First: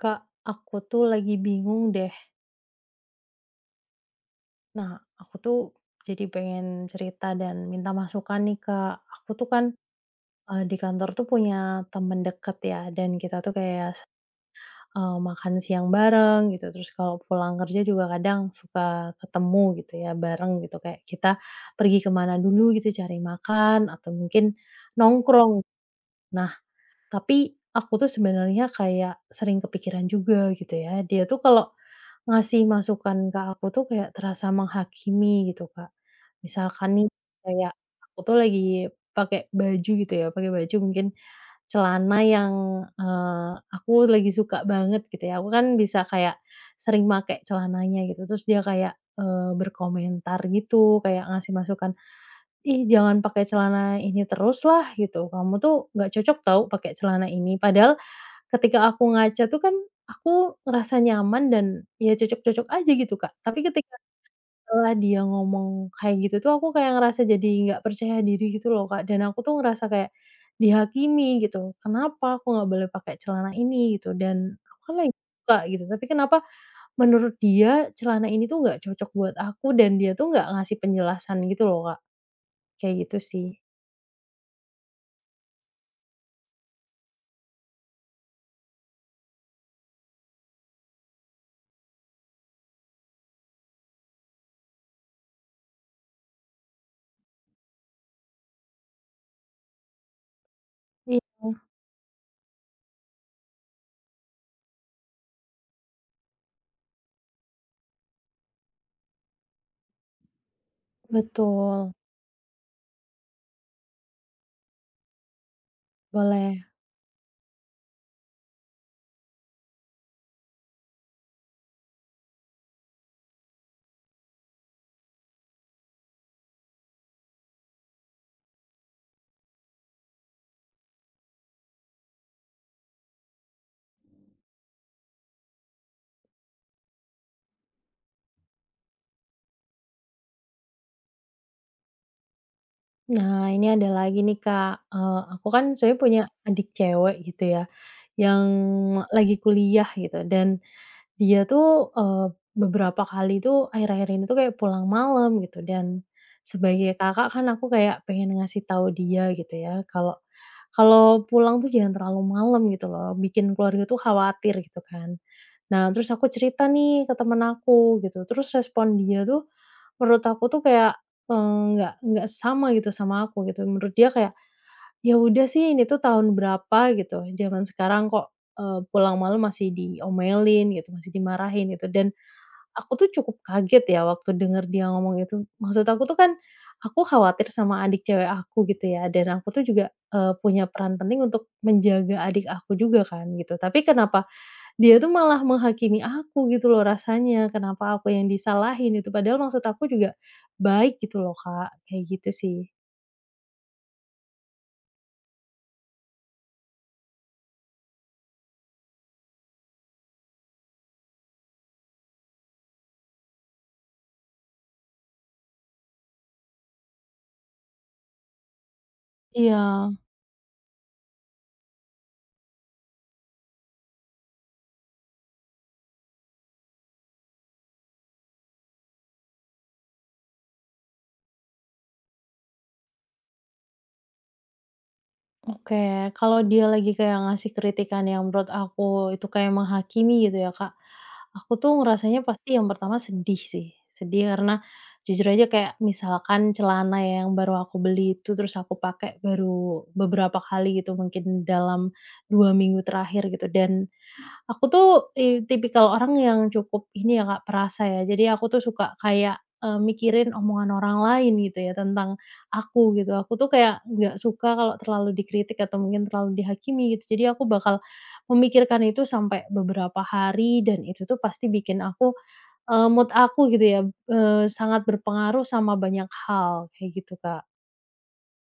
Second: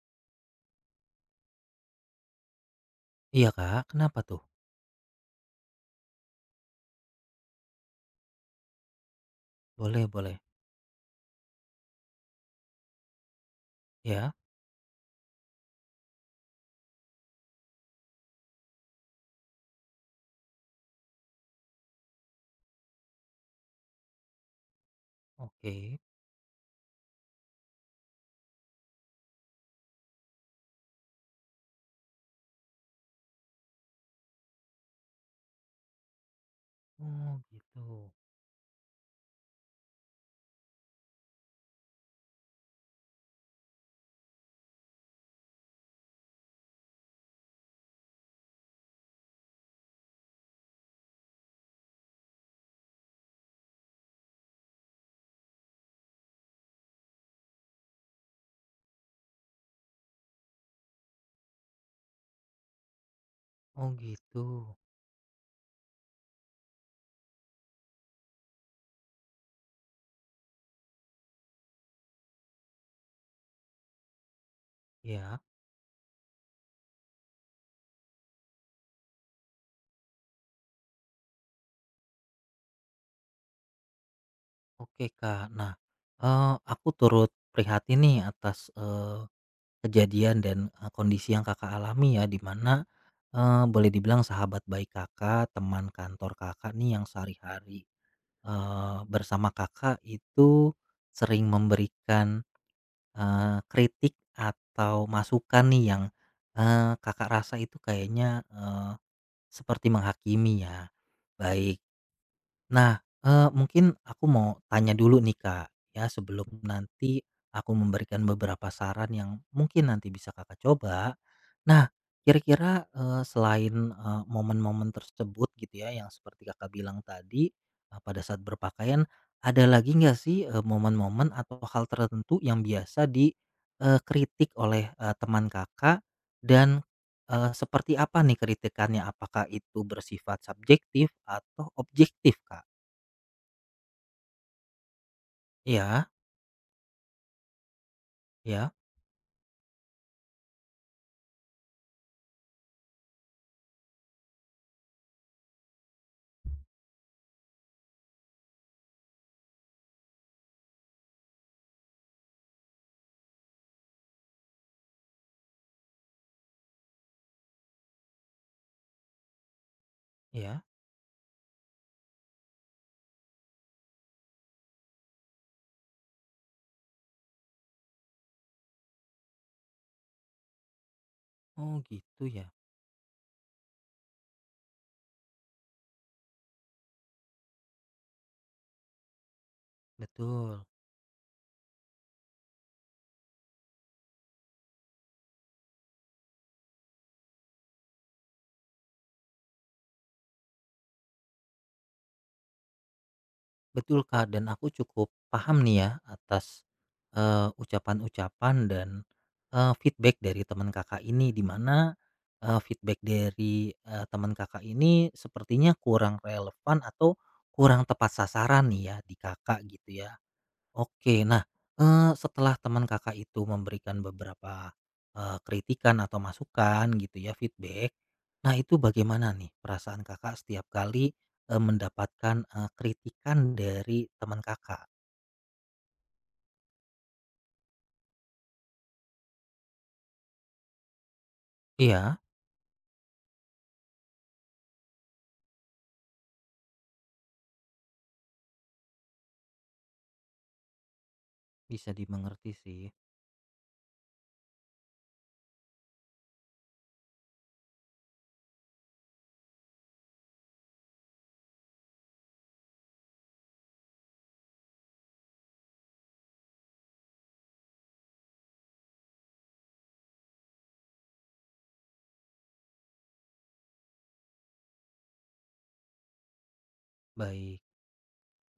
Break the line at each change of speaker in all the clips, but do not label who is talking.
Kak, aku tuh lagi bingung deh.
Iya, Kak, kenapa tuh?
Nah, aku tuh jadi pengen cerita dan minta masukan nih, Kak. Aku tuh kan
Boleh boleh.
di kantor tuh punya temen deket ya, dan kita tuh kayak
Ya,
makan siang bareng gitu. Terus kalau pulang kerja juga kadang suka ketemu gitu ya, bareng gitu. Kayak kita pergi kemana dulu gitu, cari makan atau mungkin nongkrong.
oke.
Nah, tapi aku tuh sebenarnya kayak sering kepikiran juga gitu ya. Dia tuh kalau ngasih masukan ke aku tuh kayak terasa menghakimi gitu, Kak. Misalkan nih
Oh,
kayak
gitu.
aku tuh lagi pakai baju gitu ya, pakai baju mungkin celana yang, aku lagi suka banget gitu ya. Aku kan bisa kayak sering pakai celananya gitu, terus dia kayak, berkomentar gitu, kayak ngasih masukan, "Ih, jangan pakai celana ini terus lah," gitu, "kamu tuh nggak cocok tahu pakai celana ini." Padahal ketika aku ngaca tuh kan aku ngerasa nyaman dan ya cocok-cocok aja gitu, Kak. Tapi
Oh,
ketika
gitu.
setelah dia ngomong kayak gitu tuh aku kayak ngerasa jadi nggak percaya diri gitu loh, Kak, dan aku tuh ngerasa kayak dihakimi gitu, "Kenapa aku nggak boleh pakai celana ini?" gitu, dan aku kan lagi
Ya,
suka gitu, tapi kenapa menurut dia celana ini tuh nggak cocok buat aku dan dia tuh nggak ngasih penjelasan gitu loh, Kak. Kayak gitu sih.
oke, Kak. Nah, aku turut prihatin nih atas, kejadian dan, kondisi yang Kakak alami ya, di mana, boleh dibilang sahabat baik Kakak, teman kantor Kakak nih yang sehari-hari, bersama Kakak itu
Iya,
sering memberikan Eee, kritik atau masukan nih yang, Kakak rasa itu kayaknya, seperti menghakimi ya, baik.
betul,
Nah, mungkin aku mau tanya dulu nih, Kak, ya sebelum
boleh.
nanti aku memberikan beberapa saran yang mungkin nanti bisa Kakak coba. Nah, kira-kira, selain, momen-momen tersebut gitu ya yang seperti Kakak bilang tadi, pada saat berpakaian, ada lagi nggak sih, momen-momen atau hal tertentu yang biasa dikritik oleh, teman Kakak dan, seperti apa nih kritikannya? Apakah itu bersifat subjektif atau objektif, Kak?
Nah, ini ada lagi nih, Kak, aku kan sebenarnya
Iya
punya adik cewek gitu ya, yang
iya
lagi kuliah gitu dan dia tuh, beberapa kali tuh akhir-akhir ini tuh kayak pulang malam gitu dan sebagai kakak kan aku kayak pengen ngasih tahu dia gitu ya kalau kalau pulang tuh jangan terlalu malam gitu loh, bikin keluarga tuh khawatir gitu kan. Nah, terus aku cerita nih ke temen aku gitu, terus respon dia tuh, menurut aku tuh
iya.
kayak, eee, nggak sama gitu sama aku gitu. Menurut dia kayak, "Ya udah sih ini tuh tahun berapa gitu, zaman sekarang kok, pulang malam masih diomelin gitu, masih dimarahin,"
Oh
gitu. Dan
gitu ya.
aku tuh cukup kaget ya waktu denger dia ngomong itu. Maksud aku tuh kan, aku khawatir sama adik cewek aku gitu ya, dan aku tuh juga,
Betul.
punya peran penting untuk menjaga adik aku juga kan gitu. Tapi kenapa dia tuh malah menghakimi aku gitu loh rasanya, kenapa aku yang disalahin itu, padahal maksud aku juga baik gitu loh, Kak, kayak gitu sih.
Betul, Kak, dan aku cukup paham nih ya atas, ucapan-ucapan dan, feedback dari teman Kakak ini di mana, feedback dari, teman Kakak ini sepertinya kurang relevan atau kurang tepat sasaran nih ya di
Iya,
Kakak gitu ya. Oke, nah, setelah teman Kakak itu memberikan beberapa, kritikan atau masukan gitu ya, feedback. Nah, itu bagaimana nih perasaan Kakak setiap kali, mendapatkan, kritikan dari teman Kakak?
oke. Kalau dia lagi kayak ngasih kritikan yang menurut aku itu kayak menghakimi gitu ya, Kak, aku tuh
Iya,
ngerasanya pasti yang pertama sedih sih, sedih karena jujur aja kayak misalkan celana yang baru aku beli itu terus aku pakai baru beberapa kali gitu mungkin
bisa
dalam
dimengerti
2 minggu
sih.
terakhir gitu dan aku tuh, tipikal orang yang cukup ini ya Kak, perasa ya. Jadi aku tuh suka kayak, mikirin omongan orang lain gitu ya tentang aku gitu. Aku tuh kayak nggak suka kalau terlalu dikritik atau mungkin terlalu dihakimi gitu. Jadi aku bakal memikirkan itu sampai beberapa hari dan itu tuh pasti bikin aku, mood aku gitu ya, sangat berpengaruh sama banyak hal, kayak gitu Kak.
Baik.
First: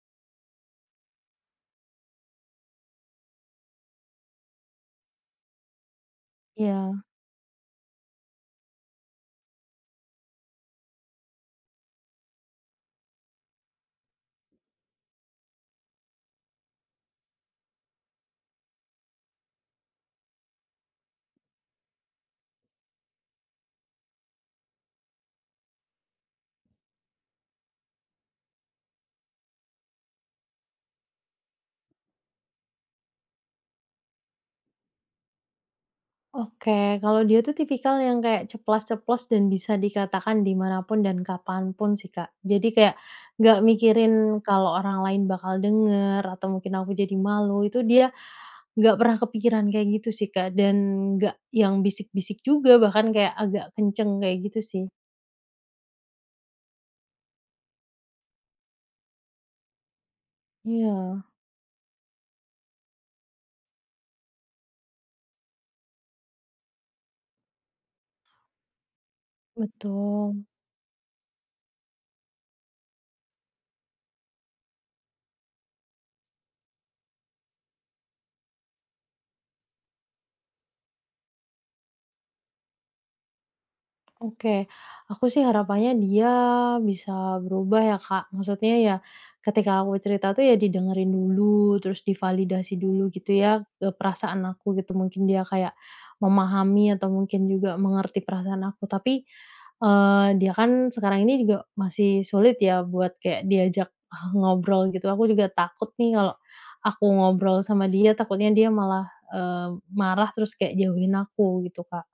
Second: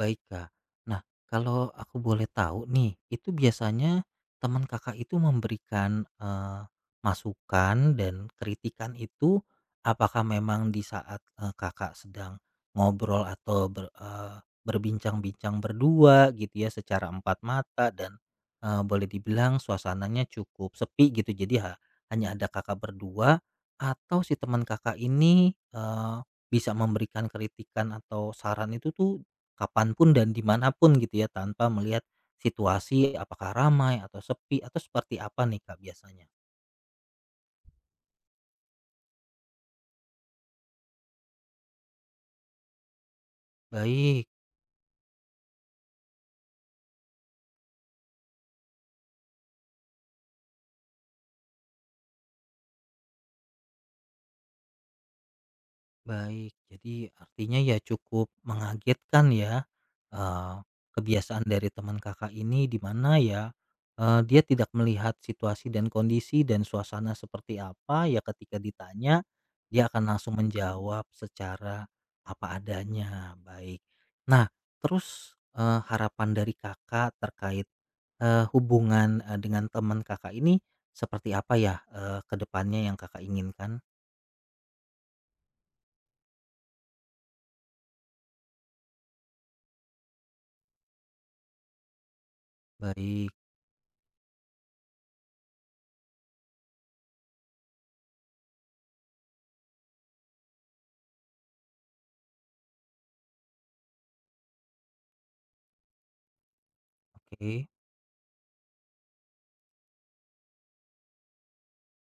Baik, Kak. Nah, kalau aku boleh tahu nih, itu biasanya teman Kakak itu memberikan,
Iya.
masukan dan kritikan itu apakah memang di saat, Kakak sedang ngobrol atau berbincang-bincang berdua gitu ya secara empat mata dan, boleh dibilang suasananya cukup sepi gitu jadi hanya ada Kakak berdua atau si teman Kakak ini, bisa memberikan kritikan atau saran itu tuh kapanpun dan dimanapun gitu ya, tanpa melihat situasi apakah ramai atau sepi atau seperti apa nih Kak biasanya?
Oke, kalau dia tuh tipikal yang kayak ceplas-ceplos dan bisa dikatakan dimanapun dan kapanpun sih, Kak. Jadi kayak nggak mikirin
Baik
kalau orang lain bakal denger atau mungkin aku jadi malu, itu dia nggak pernah kepikiran kayak gitu sih, Kak, dan nggak yang bisik-bisik juga, bahkan kayak agak kenceng kayak gitu sih.
baik. Jadi artinya ya cukup mengagetkan ya, eee,
Iya,
kebiasaan dari teman Kakak ini di mana ya, dia tidak melihat situasi dan kondisi dan suasana seperti apa, ya ketika ditanya dia akan langsung
betul.
menjawab secara apa adanya, baik. Nah terus, harapan dari Kakak terkait Eee, hubungan, dengan teman Kakak ini seperti apa ya, ke depannya yang Kakak inginkan?
Oke, aku sih harapannya dia bisa berubah ya Kak, maksudnya ya ketika aku cerita tuh ya didengerin dulu, terus divalidasi dulu
Baik,
gitu ya, perasaan aku gitu, mungkin dia kayak memahami atau mungkin juga mengerti perasaan aku. Tapi, dia kan sekarang ini juga masih sulit ya buat kayak diajak ngobrol gitu, aku juga takut nih kalau aku ngobrol
oke.
sama dia, takutnya dia malah, marah terus kayak jauhin aku gitu Kak.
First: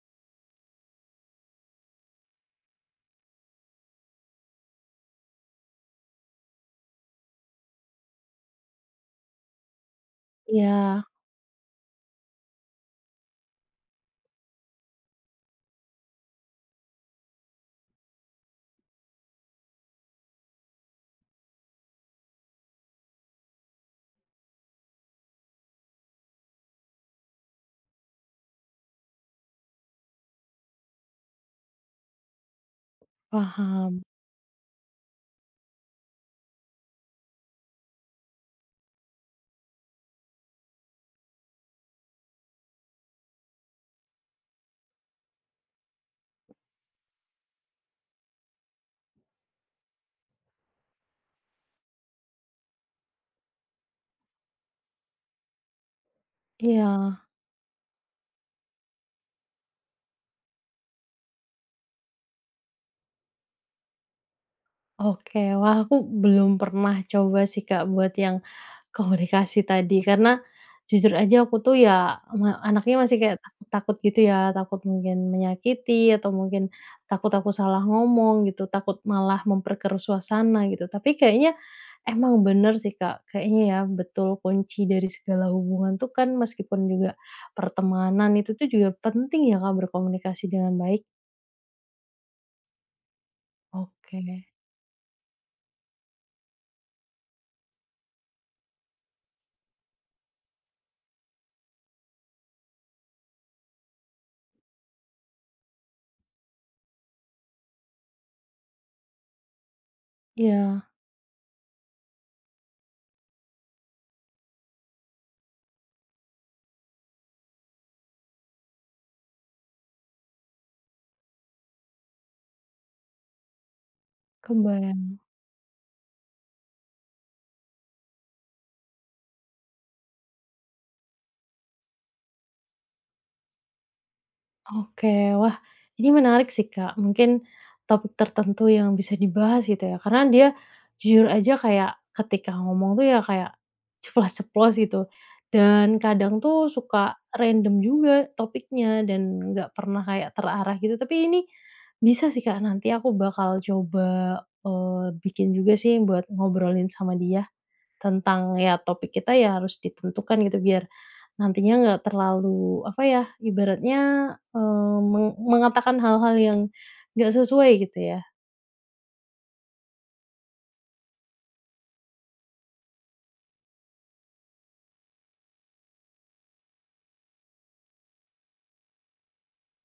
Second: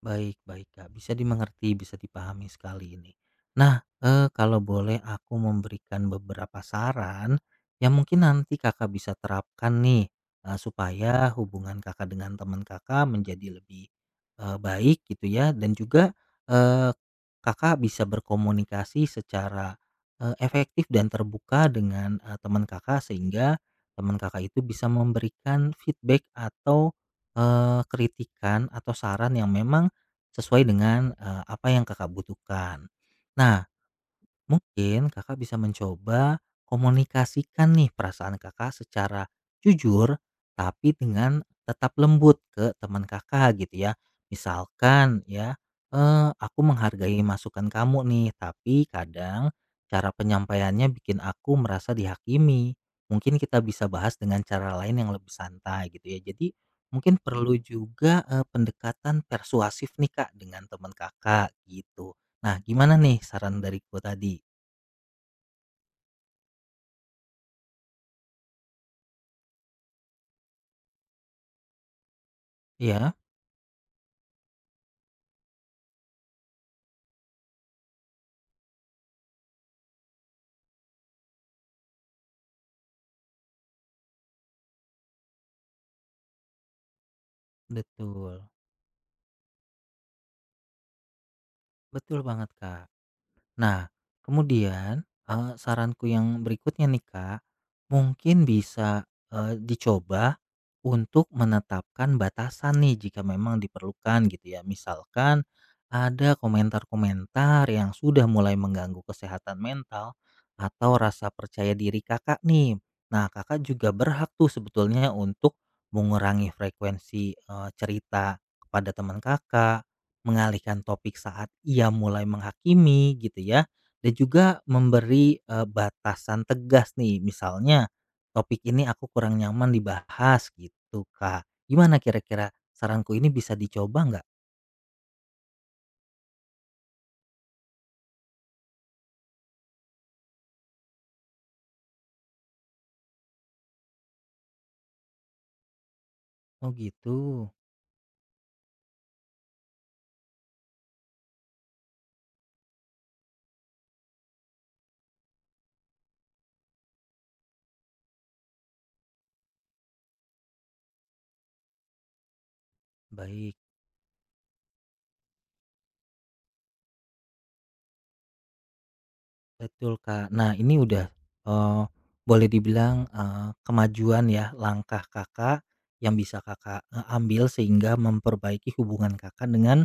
Baik baik, Kak, bisa dimengerti, bisa dipahami sekali ini. Nah, kalau boleh aku memberikan beberapa saran yang mungkin nanti Kakak bisa terapkan nih,
Iya,
supaya hubungan Kakak dengan teman Kakak menjadi lebih, baik gitu ya dan juga, eee, Kakak bisa berkomunikasi secara, efektif dan terbuka dengan, teman Kakak sehingga teman Kakak itu bisa memberikan feedback atau, kritikan atau saran yang memang sesuai dengan, apa yang Kakak butuhkan. Nah,
paham.
mungkin Kakak bisa mencoba komunikasikan nih perasaan Kakak secara jujur tapi dengan tetap lembut ke teman Kakak gitu ya. Misalkan ya, "Eh, aku menghargai masukan kamu nih, tapi kadang cara penyampaiannya bikin aku merasa dihakimi. Mungkin kita bisa bahas dengan cara lain yang lebih santai gitu ya." Jadi
Iya,
mungkin perlu juga pendekatan persuasif nih Kak dengan teman Kakak gitu. Nah, gimana nih saran dari gua tadi?
oke. Wah, aku belum pernah coba sih, Kak, buat yang komunikasi tadi, karena jujur aja aku tuh ya anaknya
Ya
masih kayak takut-takut gitu ya, takut mungkin menyakiti atau mungkin takut aku salah ngomong gitu, takut malah memperkeruh suasana gitu. Tapi kayaknya emang bener sih, Kak, kayaknya ya betul kunci dari segala hubungan tuh kan meskipun juga pertemanan
betul.
itu tuh juga penting ya, Kak, berkomunikasi dengan baik.
Betul banget, Kak. Nah,
Oke,
kemudian, saranku yang berikutnya nih, Kak, mungkin bisa, dicoba untuk menetapkan batasan nih jika memang diperlukan gitu ya. Misalkan ada komentar-komentar yang sudah mulai mengganggu kesehatan mental
iya,
atau rasa percaya diri Kakak nih. Nah, Kakak juga berhak tuh sebetulnya untuk mengurangi frekuensi, cerita kepada teman Kakak, mengalihkan topik saat ia mulai menghakimi gitu ya, dan juga
kembali.
memberi, batasan tegas nih misalnya, "Topik ini aku kurang nyaman dibahas," gitu Kak. Gimana kira-kira saranku ini bisa dicoba nggak?
Oke, wah ini menarik sih Kak, mungkin topik tertentu yang bisa dibahas gitu ya, karena dia jujur aja kayak ketika ngomong tuh ya kayak ceplos ceplos gitu, dan kadang tuh
Oh gitu,
suka random juga topiknya dan nggak pernah kayak terarah gitu, tapi ini bisa sih Kak, nanti aku bakal coba, bikin juga sih buat ngobrolin sama dia. Tentang ya topik kita ya harus ditentukan gitu biar nantinya nggak terlalu apa ya,
baik.
ibaratnya, eee, meng mengatakan hal-hal yang nggak sesuai gitu ya?
Betul Kak. Nah ini udah, eee, boleh dibilang, kemajuan ya langkah Kakak yang bisa Kakak, ambil sehingga memperbaiki hubungan Kakak dengan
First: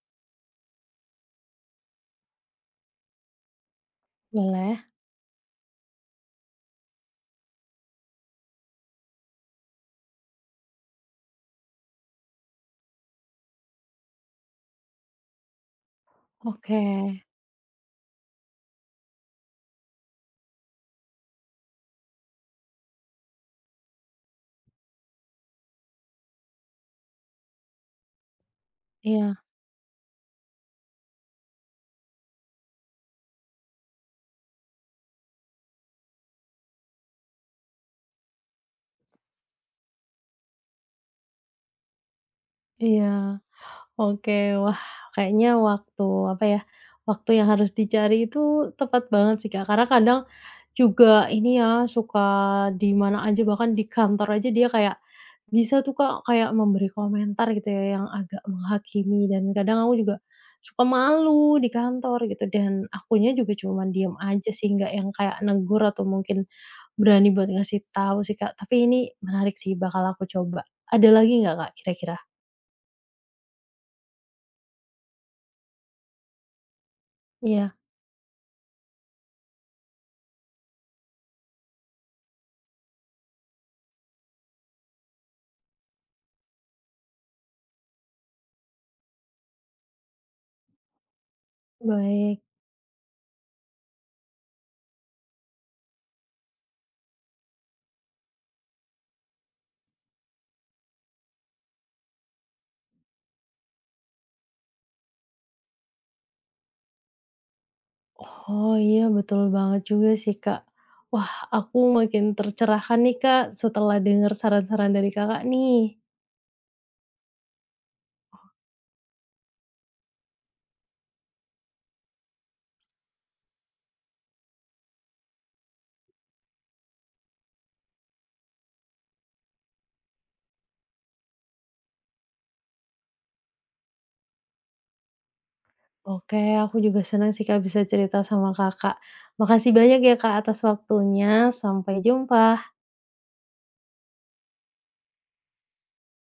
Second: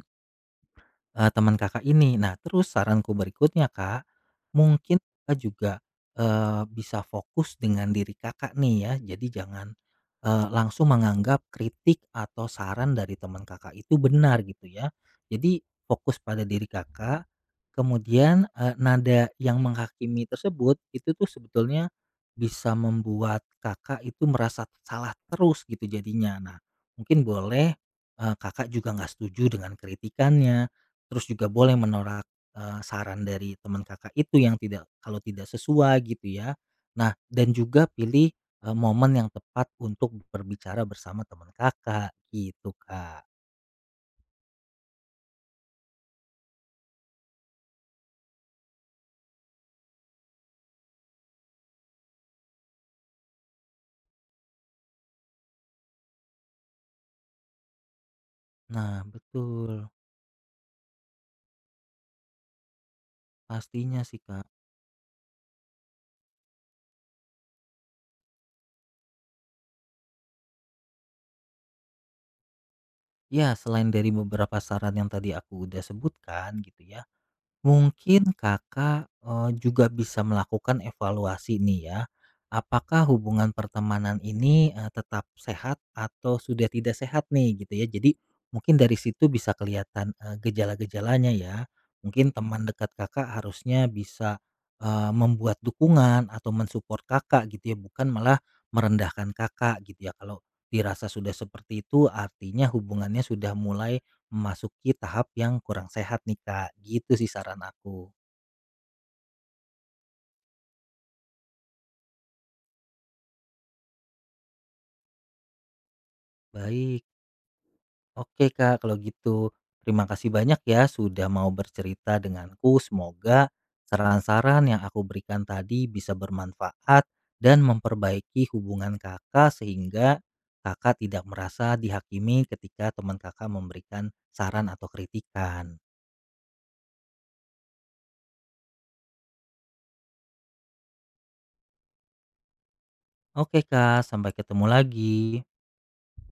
Eee, teman Kakak ini. Nah, terus saranku berikutnya, Kak,
Boleh.
mungkin Kakak juga, bisa fokus dengan diri Kakak nih ya. Jadi jangan, langsung menganggap kritik atau saran dari teman Kakak itu benar gitu ya. Jadi fokus pada diri
Oke.
Kakak, kemudian, nada yang menghakimi tersebut itu tuh sebetulnya bisa membuat Kakak itu merasa salah terus gitu jadinya. Nah, mungkin boleh, Kakak juga nggak
Iya
setuju dengan kritikannya. Terus juga boleh menolak, saran dari teman Kakak itu yang tidak kalau tidak sesuai gitu ya. Nah dan juga pilih, momen yang tepat untuk berbicara bersama teman Kakak gitu, Kak.
iya. Oke, wah kayaknya waktu, apa ya, waktu yang harus dicari itu tepat banget sih, Kak. Karena kadang juga ini ya, suka di mana aja, bahkan di kantor aja dia kayak bisa tuh, Kak, kayak memberi komentar gitu ya yang agak
Nah
menghakimi dan
betul,
kadang aku juga suka malu di kantor gitu dan akunya juga cuman
pastinya
diem
sih, Kak.
aja sih, nggak yang kayak negur atau mungkin berani buat ngasih tahu sih, Kak. Tapi ini menarik sih, bakal aku coba. Ada lagi nggak, Kak, kira-kira?
Ya selain dari beberapa saran yang tadi aku udah sebutkan gitu ya,
Iya,
mungkin Kakak, juga bisa melakukan evaluasi nih ya, apakah hubungan pertemanan ini, tetap sehat atau sudah tidak sehat nih gitu ya. Jadi mungkin dari situ bisa kelihatan, gejala-gejalanya ya. Mungkin
baik.
teman dekat Kakak harusnya bisa, membuat dukungan atau mensupport Kakak gitu ya, bukan malah merendahkan Kakak gitu ya. Kalau dirasa sudah seperti itu artinya hubungannya sudah mulai memasuki tahap yang kurang sehat nih Kak, gitu sih saran aku.
Oh iya betul banget juga sih Kak. Wah aku makin tercerahkan nih Kak setelah dengar saran-saran dari Kakak nih.
Baik, oke Kak kalau gitu. Terima kasih banyak ya sudah mau bercerita denganku. Semoga saran-saran yang aku berikan tadi bisa bermanfaat dan memperbaiki hubungan Kakak sehingga Kakak tidak merasa dihakimi ketika teman Kakak memberikan saran atau kritikan.
Oke aku juga senang sih Kak bisa cerita sama Kakak. Makasih banyak ya Kak atas waktunya. Sampai jumpa.
Oke Kak, sampai ketemu lagi.